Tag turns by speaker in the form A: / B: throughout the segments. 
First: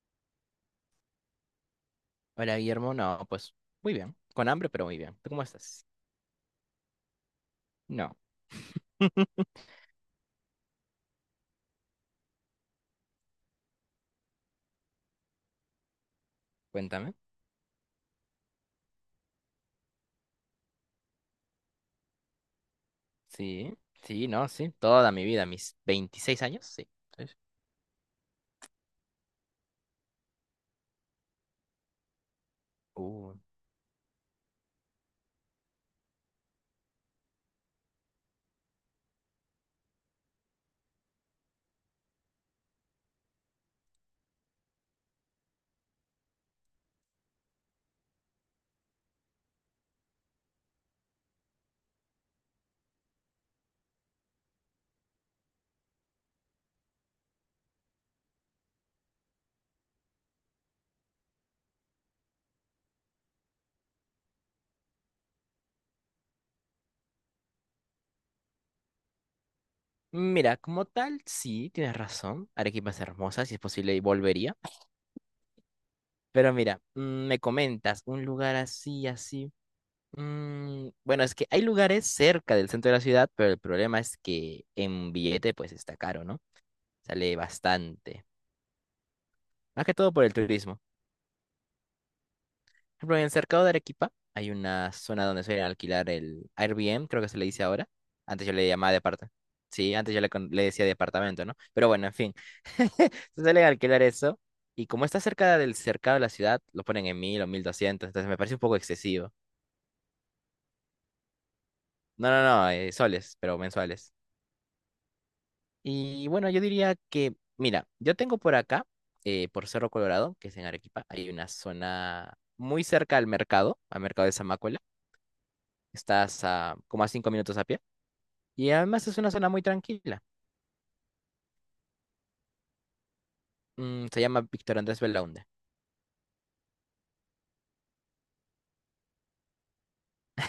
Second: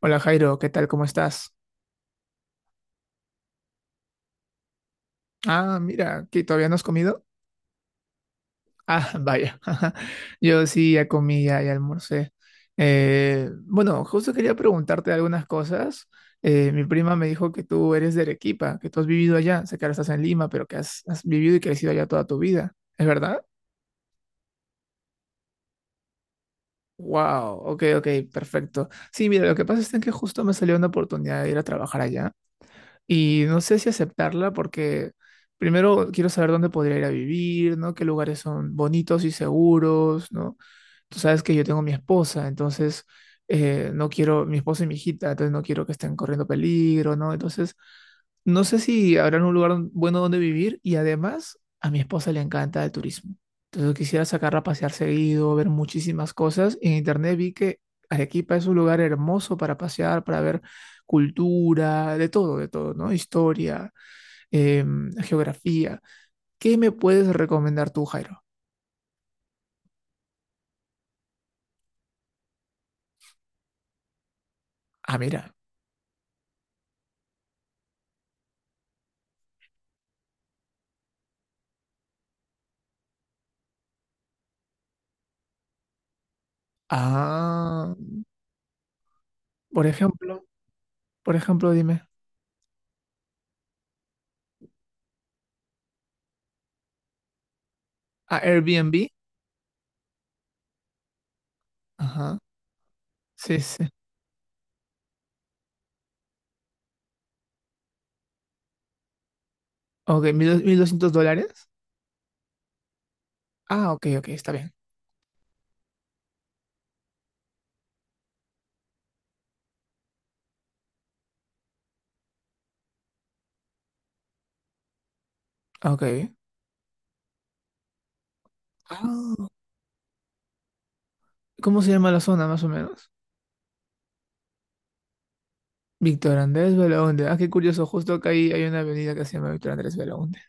A: Hola Jairo, ¿qué tal? ¿Cómo estás?
B: Hola, Guillermo. No, pues muy bien. Con hambre, pero muy bien. ¿Tú cómo
A: Ah,
B: estás?
A: mira, ¿que todavía no has comido?
B: No,
A: Ah, vaya. Yo sí ya comí, ya almorcé. Bueno, justo quería preguntarte algunas cosas. Mi
B: cuéntame.
A: prima me dijo que tú eres de Arequipa, que tú has vivido allá. Sé que ahora estás en Lima, pero que has vivido y crecido allá toda tu vida. ¿Es verdad?
B: Sí, sí, no, sí. Toda mi vida, mis 26 años, sí. Sí, sí.
A: Wow, ok, ok, perfecto. Sí, mira, lo que pasa es que justo me salió una oportunidad de ir a trabajar allá.
B: Uh,
A: Y no sé si aceptarla porque primero quiero saber dónde podría ir a vivir, ¿no? Qué lugares son bonitos y seguros, ¿no? Tú sabes que yo tengo mi esposa, entonces no quiero, mi esposa y mi hijita, entonces no quiero que estén corriendo peligro, ¿no? Entonces, no sé si habrán un lugar bueno donde vivir, y además a mi esposa le encanta el turismo. Entonces quisiera sacarla a pasear seguido, ver muchísimas cosas. En internet vi que Arequipa es un lugar hermoso para pasear, para ver cultura, de todo, ¿no? Historia, geografía. ¿Qué me puedes recomendar tú, Jairo?
B: Mira, como tal, sí, tienes razón. Arequipa es hermosa, si es posible, y volvería.
A: Ah, mira.
B: Pero mira, me comentas, un lugar así, así. Bueno, es que hay lugares cerca del centro de la ciudad, pero el problema es que en billete, pues está caro, ¿no? Sale
A: Ah.
B: bastante. Más
A: Por
B: que todo por el
A: ejemplo,
B: turismo.
A: por ejemplo, dime.
B: Por ejemplo, en el cercado de Arequipa hay una zona donde suelen alquilar el Airbnb, creo que se le dice ahora.
A: Ah,
B: Antes yo le llamaba
A: Airbnb.
B: departamento. Sí, antes yo le decía departamento, ¿no? Pero bueno, en fin.
A: Ajá.
B: Se
A: Sí,
B: suele
A: sí, sí.
B: alquilar eso. Y como está cerca del cercado de la ciudad, lo ponen en 1000 o 1200. Entonces me parece un poco excesivo.
A: Ok, mil $1.200.
B: No, no, no, soles, pero
A: Ah, ok,
B: mensuales.
A: ok, está bien.
B: Y bueno, yo diría que, mira, yo tengo por acá, por Cerro Colorado, que es en Arequipa, hay una zona muy cerca al mercado de Zamácuela.
A: Ok.
B: Estás a como a 5 minutos a pie. Y además es una
A: Ah,
B: zona muy tranquila.
A: ¿cómo se llama la zona, más o menos?
B: Se llama Víctor Andrés Belaunde.
A: Víctor Andrés Belaúnde. Ah, qué curioso, justo acá ahí hay una avenida que se llama Víctor Andrés Belaúnde.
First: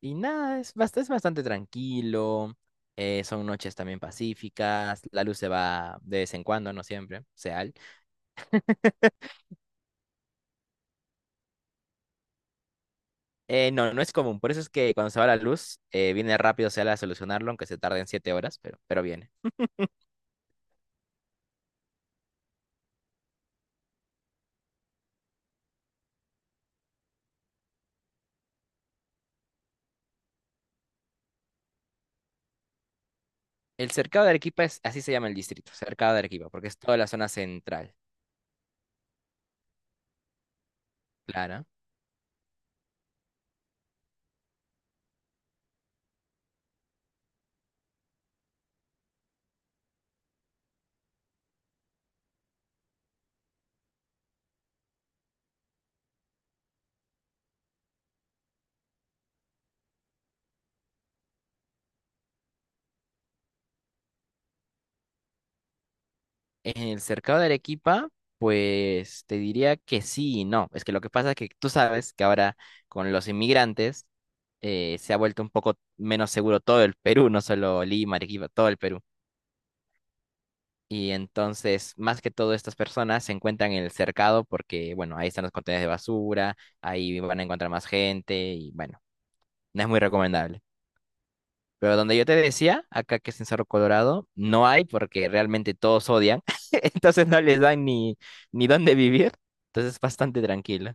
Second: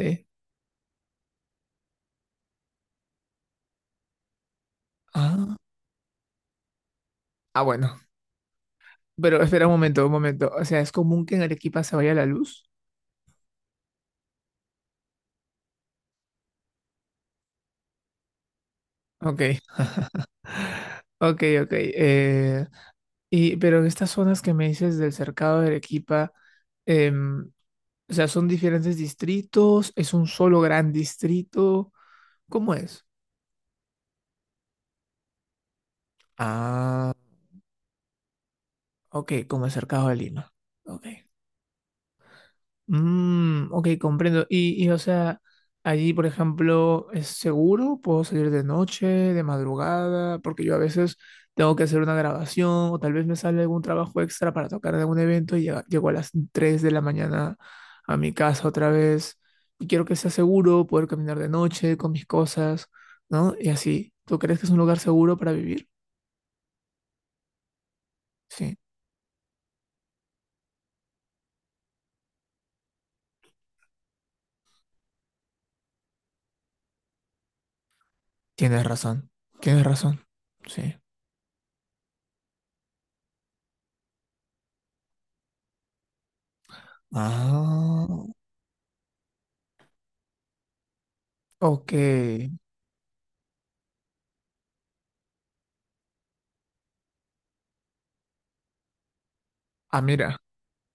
B: Y nada, es bastante tranquilo. Son noches también pacíficas. La luz se
A: Ah.
B: va de vez en cuando, no siempre,
A: Ah,
B: Seal.
A: bueno. Pero espera un momento, un momento. O sea, ¿es común que en Arequipa se vaya la luz?
B: No, no es común. Por eso es que cuando se va la luz, viene rápido Seal a solucionarlo, aunque se tarden 7 horas, pero viene.
A: Ok, ok, ok. Pero en estas zonas que me dices del cercado de Arequipa, em, o sea, son diferentes distritos, es un solo gran distrito. ¿Cómo es?
B: El cercado de Arequipa es, así se llama el distrito, cercado de Arequipa, porque es toda la
A: Ah,
B: zona central.
A: ok, como es cercado de Lima. Ok.
B: Claro.
A: Mm, ok, comprendo. Y, o sea, allí, por ejemplo, ¿es seguro? ¿Puedo salir de noche, de madrugada? Porque yo a veces tengo que hacer una grabación o tal vez me sale algún trabajo extra para tocar en algún evento y llego a las 3 de la mañana a mi casa otra vez. Y quiero que sea seguro, poder caminar de noche con mis cosas, ¿no? Y así. ¿Tú crees que es un lugar seguro para vivir?
B: En el cercado de Arequipa,
A: Sí,
B: pues te diría que sí y no. Es que lo que pasa es que tú sabes que ahora con los inmigrantes se ha vuelto un poco menos seguro todo el Perú, no solo Lima, Arequipa, todo el
A: tienes
B: Perú.
A: razón. Tienes razón. Sí.
B: Y entonces, más que todo, estas personas se encuentran en el cercado porque, bueno, ahí están los contenedores de basura, ahí van a encontrar más
A: Ah,
B: gente y, bueno, no es muy recomendable.
A: ok.
B: Pero donde yo te decía, acá que es en Cerro Colorado, no hay porque realmente todos odian. Entonces no les dan ni dónde vivir. Entonces es
A: Ah, mira.
B: bastante tranquilo.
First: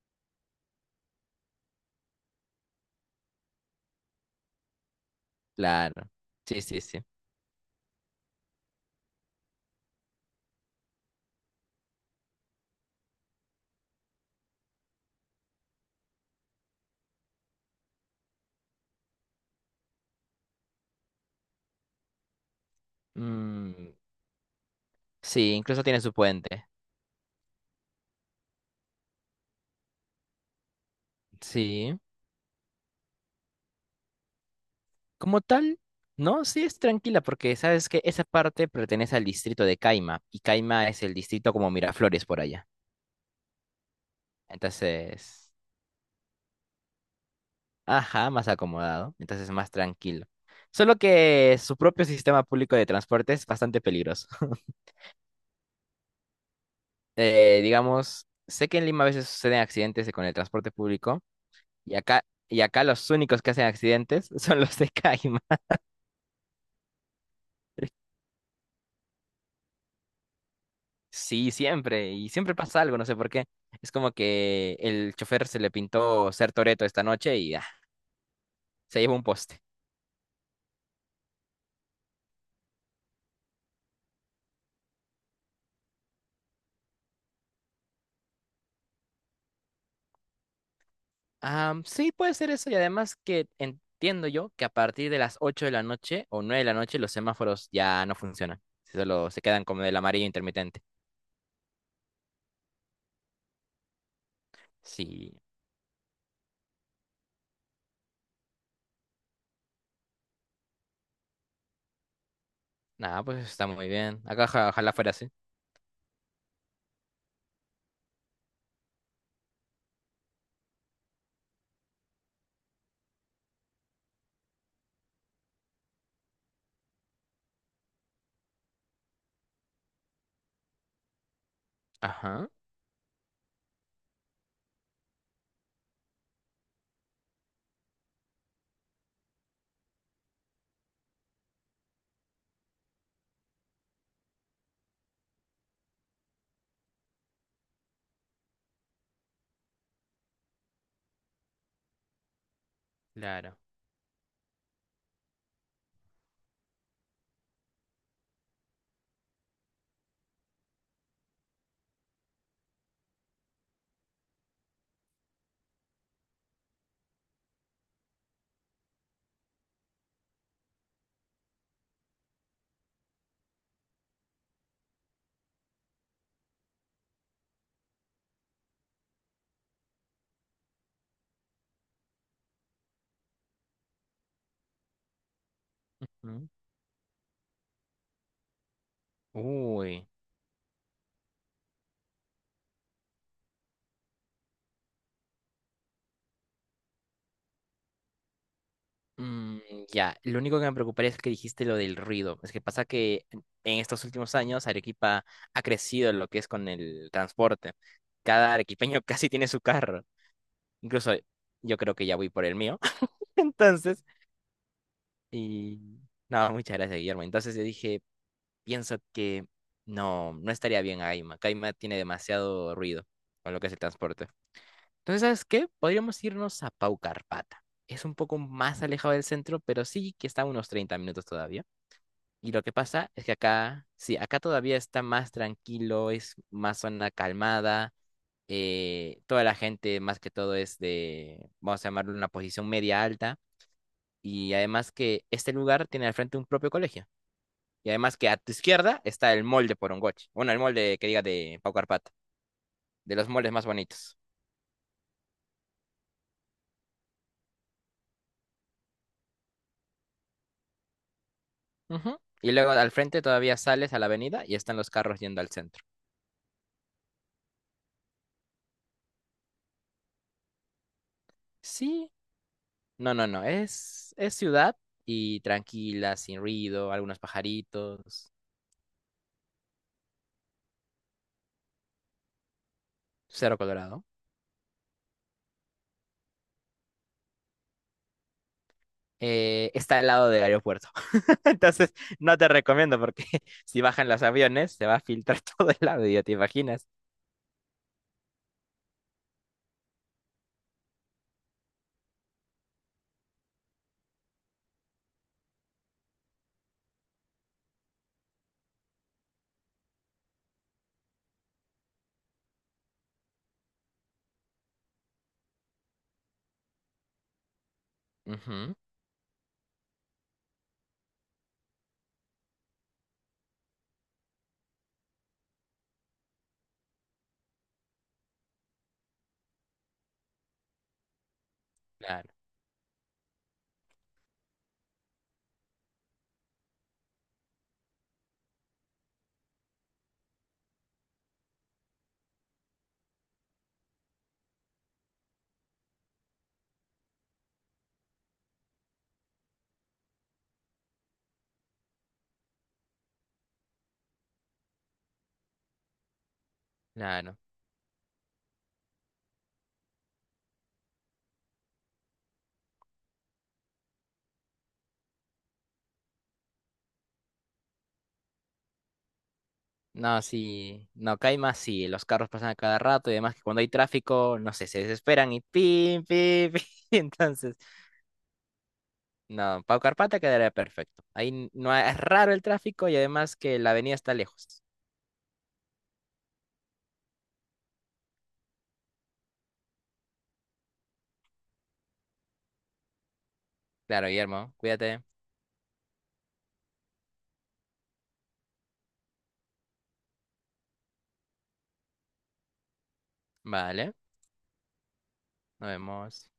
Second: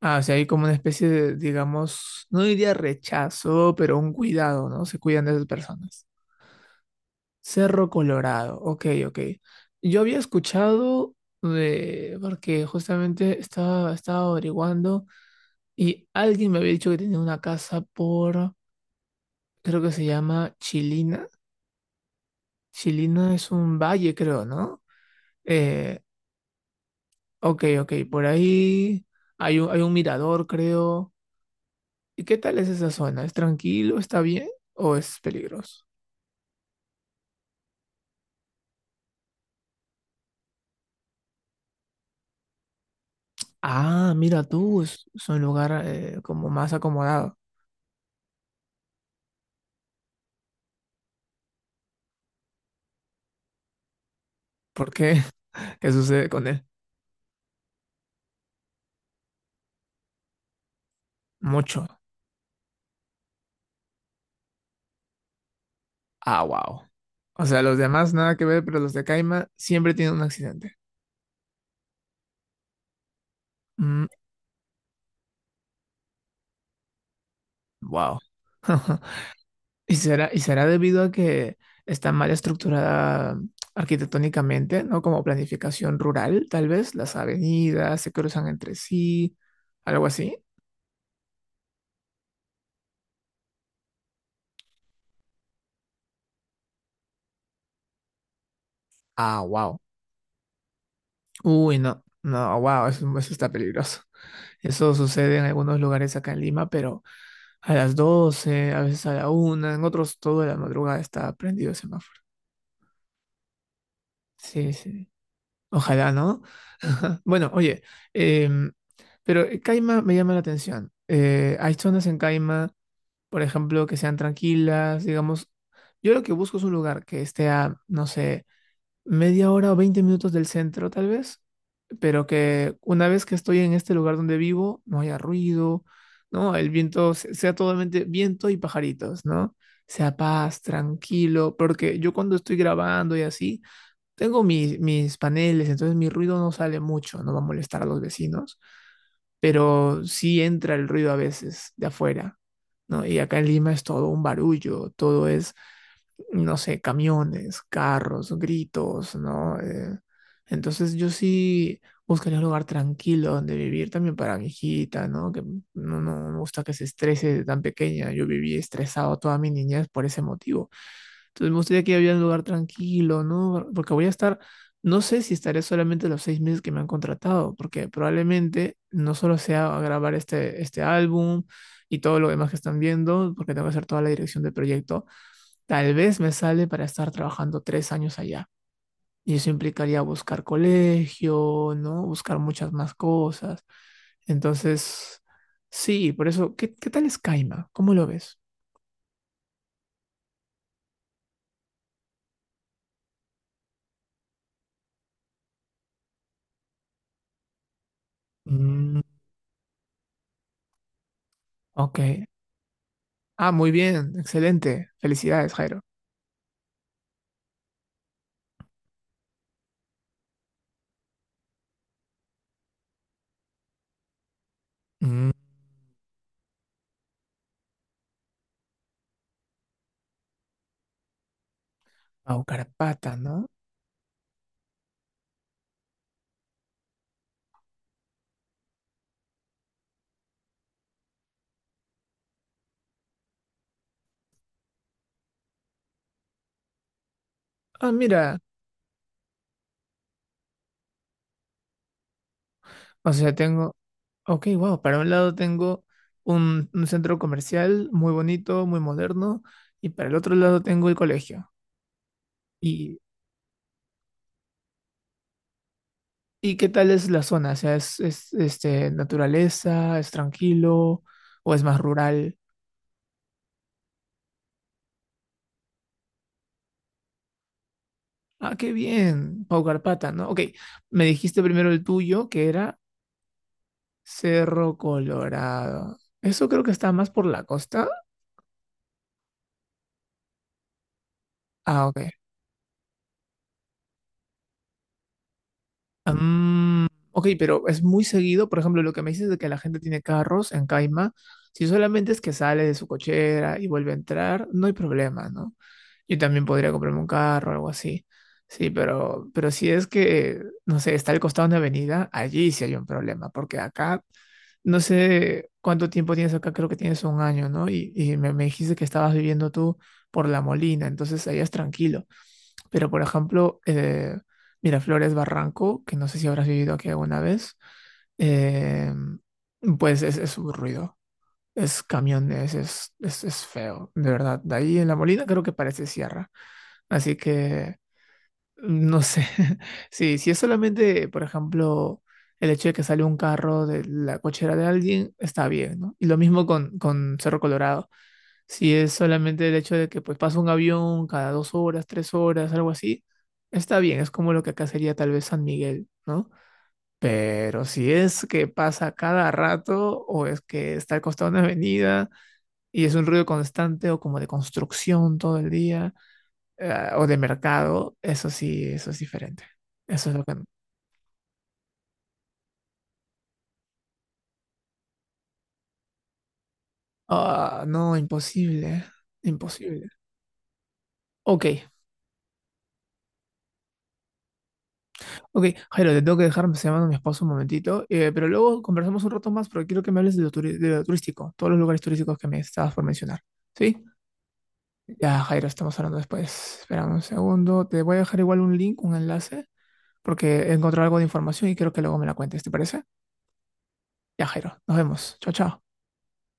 A: Ah, o sea, hay como una especie de, digamos, no diría rechazo, pero un cuidado, ¿no? Se cuidan de esas
B: Claro.
A: personas.
B: Sí, sí, sí.
A: Cerro Colorado, ok, ok. Yo había escuchado de, porque justamente estaba averiguando y alguien me había dicho que tenía una casa por, creo que se llama Chilina. Chilina es un
B: Mm,
A: valle, creo, ¿no?
B: sí, incluso
A: Eh,
B: tiene su puente.
A: ok, ok, por ahí hay un mirador, creo.
B: Sí.
A: ¿Y qué tal es esa zona? ¿Es tranquilo? ¿Está bien? ¿O es
B: Como tal,
A: peligroso?
B: no, sí es tranquila porque sabes que esa parte pertenece al distrito de Caima. Y Caima es el distrito como Miraflores por allá.
A: Ah, mira tú, es un
B: Entonces,
A: lugar como más acomodado.
B: ajá, más acomodado, entonces más tranquilo. Solo que su propio sistema público de transporte es bastante peligroso.
A: ¿Por qué? ¿Qué sucede con él?
B: Digamos, sé que en Lima a veces suceden accidentes con el transporte público
A: Mucho.
B: y acá, los únicos que hacen accidentes son los de Caima.
A: Ah, wow. O sea, los demás nada que ver, pero los de Caima siempre tienen un accidente.
B: Sí, siempre, y siempre pasa algo, no sé por qué. Es
A: Mm,
B: como que el chofer se le pintó ser Toreto esta noche y
A: wow.
B: se llevó un poste.
A: Y será debido a que está mal estructurada arquitectónicamente, ¿no? Como planificación rural, tal vez. Las avenidas se cruzan entre sí, algo así.
B: Sí, puede ser eso y además que entiendo yo que a partir de las 8 de la noche o 9 de la noche los semáforos ya no funcionan. Si solo se
A: Ah,
B: quedan
A: wow.
B: como del amarillo intermitente.
A: Uy, no, no, wow, eso está peligroso. Eso
B: Sí,
A: sucede en algunos lugares acá en Lima, pero a las 12, a veces a la 1 en otros, toda la madrugada está prendido el semáforo.
B: nada, pues está muy bien. Acá
A: Sí,
B: ojalá
A: sí.
B: fuera así.
A: Ojalá, ¿no? Bueno, oye, em, pero Caima me llama la atención. Hay zonas en Caima, por ejemplo, que sean tranquilas, digamos. Yo lo que busco es un lugar que esté a, no sé, media hora o 20 minutos del centro, tal vez. Pero
B: Ajá,
A: que una vez que estoy en este lugar donde vivo, no haya ruido, ¿no? El viento sea totalmente viento y pajaritos, ¿no? Sea paz, tranquilo, porque yo cuando estoy grabando y así, tengo mis, mis paneles, entonces mi ruido no sale mucho, no va a molestar a los vecinos, pero sí entra el ruido a veces de afuera, ¿no? Y acá en
B: claro.
A: Lima es todo un barullo, todo es, no sé, camiones, carros, gritos, ¿no? Entonces yo sí buscaría un lugar tranquilo donde vivir también para mi hijita, ¿no? Que no, no, no me gusta que se estrese de tan pequeña. Yo viví estresado toda mi niñez por ese motivo. Entonces me gustaría que había un lugar tranquilo, ¿no? Porque voy a estar, no sé si estaré solamente los 6 meses que me han contratado, porque probablemente no solo sea grabar este álbum y todo lo demás que están viendo, porque tengo que hacer toda la dirección del proyecto. Tal vez me
B: Mm.
A: sale para estar trabajando 3 años allá. Y eso implicaría
B: Uy.
A: buscar colegio, ¿no? Buscar muchas más cosas. Entonces, sí, por eso, ¿qué tal es Caima? ¿Cómo lo ves?
B: Mm, ya, lo único que me preocuparía es que dijiste lo del ruido. Es que pasa que en estos últimos años Arequipa ha crecido en lo que es con el transporte. Cada
A: Mm.
B: arequipeño casi tiene su carro. Incluso yo creo
A: Ok.
B: que ya voy por el mío.
A: Ah, muy
B: Entonces,
A: bien, excelente. Felicidades,
B: y
A: Jairo.
B: nada, muchas gracias, Guillermo. Entonces yo dije, pienso que no, no estaría bien Aima. Caima tiene demasiado ruido con lo que es el transporte. Entonces,
A: Mm.
B: ¿sabes qué? Podríamos irnos a Paucarpata. Es un poco más alejado del centro, pero sí que está a unos 30 minutos todavía.
A: Pau
B: Y lo que pasa
A: Carpata,
B: es que
A: ¿no?
B: acá, sí, acá todavía está más tranquilo, es más zona calmada. Toda la gente, más que todo, es de, vamos a llamarlo una posición media alta. Y además que este lugar tiene al frente un propio colegio. Y
A: Ah,
B: además que a
A: mira,
B: tu izquierda está el molde por Porongoche. Bueno, el molde que diga de Pau Carpata,
A: o
B: de los
A: sea,
B: moldes más
A: tengo,
B: bonitos.
A: ok, wow, para un lado tengo un centro comercial muy bonito, muy moderno, y para el otro lado tengo el colegio.
B: Ujú. Y luego al
A: ¿Y
B: frente todavía sales a la avenida y están los carros yendo al centro.
A: ¿Y qué tal es la zona? O sea, ¿es naturaleza? ¿Es tranquilo? ¿O es más
B: Sí,
A: rural?
B: no, no, no. Es ciudad y tranquila, sin ruido, algunos pajaritos,
A: Ah, qué bien, Pau Carpata, ¿no? Ok, me dijiste primero el tuyo, que era
B: Cero Colorado.
A: Cerro Colorado. Eso creo que está más por la costa.
B: Está al lado del aeropuerto.
A: Ah,
B: Entonces,
A: ok.
B: no te recomiendo porque si bajan los aviones se va a filtrar todo el lado, ya te
A: Mm,
B: imaginas.
A: ok, pero es muy seguido, por ejemplo, lo que me dices de que la gente tiene carros en Caima, si solamente es que sale de su cochera y vuelve a entrar, no hay problema, ¿no? Yo también podría comprarme un carro o algo así. Sí, pero si es que, no sé, está al costado de una avenida, allí sí hay un problema, porque acá, no sé cuánto tiempo tienes acá, creo que tienes un año, ¿no? Y me dijiste
B: Ujú,
A: que estabas viviendo tú por La Molina, entonces allá es tranquilo. Pero, por ejemplo, Miraflores Barranco, que no sé si habrás vivido aquí alguna vez, eh, pues es un ruido. Es
B: claro,
A: camiones, es feo, de verdad. De ahí en La Molina creo que parece sierra. Así que, no sé. Sí, si es solamente, por ejemplo, el hecho de que sale un carro de la cochera de alguien, está bien, ¿no? Y lo mismo con Cerro Colorado. Si es solamente el hecho de que pues pasa un avión cada 2 horas, 3 horas, algo así, está bien, es como lo que acá sería tal vez San Miguel, ¿no?
B: claro.
A: Pero si es que pasa cada rato o es que está al costado de una avenida y es un ruido constante o como de construcción todo el día, o de mercado, eso sí, eso es diferente. Eso es
B: No,
A: lo que...
B: sí, no, acá hay más sí, los carros pasan a cada rato y además que cuando hay tráfico, no sé, se desesperan y pim, pim, pim. Entonces,
A: Ah, no, imposible,
B: no, Pau
A: imposible.
B: Carpata quedaría perfecto. Ahí n-
A: Ok,
B: no ha- es raro el tráfico y además que la avenida está lejos.
A: ok, Jairo, te tengo que dejar, me está llamando mi esposo un momentito, pero luego conversamos un rato más porque quiero que me hables de lo turístico, todos los lugares turísticos que me estabas por mencionar. ¿Sí?
B: Claro, Guillermo, cuídate.
A: Ya, Jairo, estamos hablando después. Espera un segundo, te voy a dejar igual un link, un enlace, porque he encontrado algo de información y quiero que luego me la cuentes, ¿te parece?
B: Vale,
A: Ya, Jairo, nos vemos. Chao, chao.
B: nos vemos.